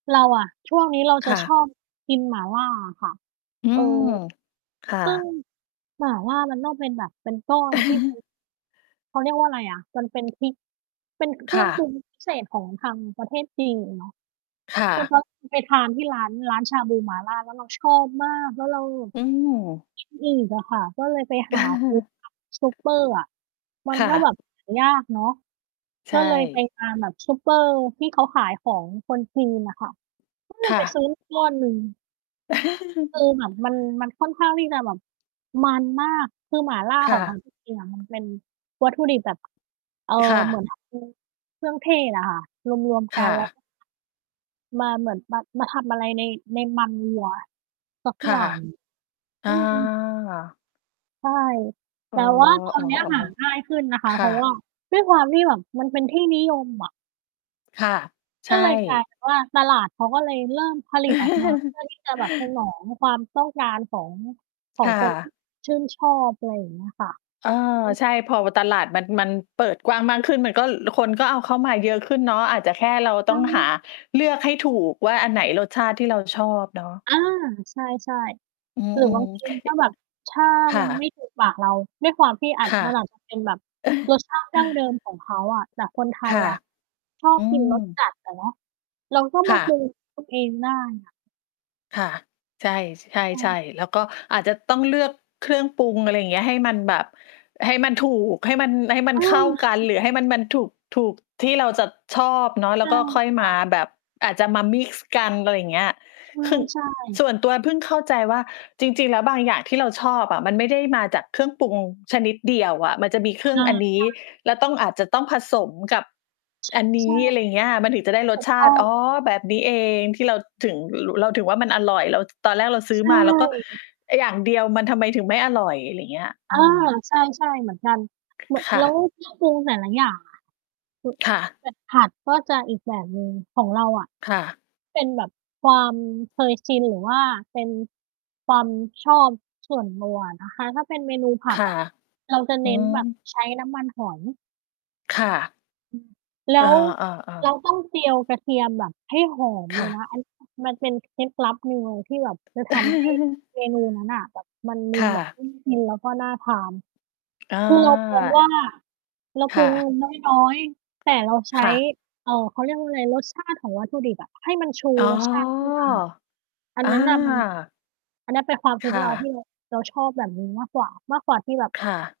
เราอะ ช่วงนี้เราจคะ่ชะ อบกินหม่าล่าอะค่ะ อืเออ ม ค่ซึ่งะ หม่าล่ามันต้องเป็นแบบเป็นก้อน ที่ เป็น เขาเรียกว่าอะไรอะ มันเป็นพริก เป็นเคครื่่องปะ รุงพิเศษของทางประเทศจีนเนาะ ค่คือะ พอไปทานที่ร้าน ร้านชาบูหม่าล่า แล้วเราชอบมาก แล้วเราแบบ อืม กิน อีกอะค่ะ ก็เลยไปหา ซื้อตาม ซูเปอร์อะ มันค่ก็แบบ ะ หา ยากเนาะ ใชก็เลยไป่ ตามแบบซุปเปอร์ที่ เขาขายของคนจีนอะค่ะ ก็เลคย่ไปะ ซื้อ มา ก้อนหนึ่ง คือเหมือนมัน มันค่อนข้างที่จะแบบ มันมาก คือหม่าล่าคข่องเขาจะ ริง ๆ อะมันเป็นวัตถุดิบแบบ เอ่อ ค่เหมืะ อน [unintelligible] เครื่องเทศอะค่ะ รวม ๆ กคั่นแล้ว ะ ก็ มาเหมือน มา มาทำอะไรใน ในมันวัวสัก ค่อยะ ่าง ออืม า ใช่ อแต๋อ ่ว่าตอนเนี้ยหาง่าๆ ยขึ้นนะคๆ คะ เพ่ราะวะ ่าด้วยความที่แบบมันเป็นที่นิยมอะ ค่ะ ใกช็่ เลยกลายเป็นว่า ตลาดเขาก็เลยเริ่มผลิตออกมา เพื่อที่จะ แบบ สนองความต้องการของ ขอคง่คน ที่ ะ ชื่นชอบ อะไรอย่างเงี้ยค่ะ เออ อืม ใช่ พอ ว ตลาดมัน มันเปิดกว้างมากขึ้น มันก็ คนก็เอาเข้ามาเยอะขึ้นเนาะ อาจจะแค่เราอตื้องหาม เลือกให้ถูกว่าอันไหนรสชาติที่เราชอบเนาะ อา ใช่ อืๆ หรือบม างทๆ ี ค ถ้าแบบ ถ้าค่มันไมะ ่ถูกปากเรา ด้วยความที่อาจ ค่ะ มันอาจจะเป็นแบบรสชาติดั้งเดิมของเขาอะ แต่คนไทคย่ะ อะ ชออบืกิน รสม จัดอะเนาะ เราก็มคา่ประ ุง ด้วยตัว เองได้ ค่ะ ค่ะ ใช่ ช ใใชช่ ่ ๆ แล้วก็อาจจะต้องเลือกเครื่องปรุง อะไรอย่างเงี้ย ให้มันแบบ ให้มันถูก ให้มัน ให้มัเอนเข้าอ กัจน รหริือให้ง มัน มันถูก ถูกที่เราจะชอบเนาะ แใลช้ว่ ก็ค่อยคม่ะ าแบบ อาจจะมามิกซ์กัน อะไรอย่างเงี้ย คือ ใช่ ๆ ส่วนตัวพึ่งเข้าใจว่า จริง ๆ แล้วบางอย่างที่เราชอบอะ มันไม่ได้มาจากเครื่องปรุงชนิดเดียวอะ มันจะมีเครเอื่องอ อันนี้ ใช่ แล้วต้องอาจจะต้องผสมกับ ช อันนใชี้ อ่ ะไรอย่างเงี้ย มันถึงจะได้รถสูกชตา้ตอิ ง อ๋อ แบบนี้เองที่เราถึง ร เราถึงว่ามันอร่อย เรา ท ตอนแรกเราซื้อใชมา เราก็ ่ ไอ้อย่างเดียว มันทำไมถึงไม่อร่อย อะไรอย่างเงี้ย เอออ ืม ใช่ ๆ เหมือนกัน ล ค่แล้วะ เครื่องปรุงแต่ละอย่างอะ ค่ะ แบบผัด ๆ ก็จะอีกแบบหนึ่ง ของเราอะ ค่ะ เป็นแบบความเคยชิน หรือว่าเป็นความชอบส่วนตัวอะนะคะ ถ้าเป็นเมนูผคัด่ะ อะ เราจะอืเน้นแบบม ใช้น้ำมันหอย ค่ะ อืม แลเอ้วอ เราๆ ๆ ต้องเจียวกระเทียมแบบให้หอมคเล่ยนะ ะ อันนี้ มันเป็นเคล็ดลับหนึ่งเลย ที่แบบจะทำให้เมนูนั้นน่ะแบบมันดคู่แบบะ พึ่ง กิน แล้วก็น่าทาน อา คือเรามองว่าเราคปรุ่งะ น้อย ๆ แต่เราใชค้ ่ะ เอ่อ เขาเรียกว่าอะไร รสชาติของวัตถุดิบอะ ให้มันชูอ๋อ รสชาติขึ้นมา อัอนา นั้นน่ะมัน อันนั้นเป็นความคคุ้น่เรา ทะ ี่เรา เราชอบแบบนี้มากกว่า มากกว่าที่แบบ ค่ะ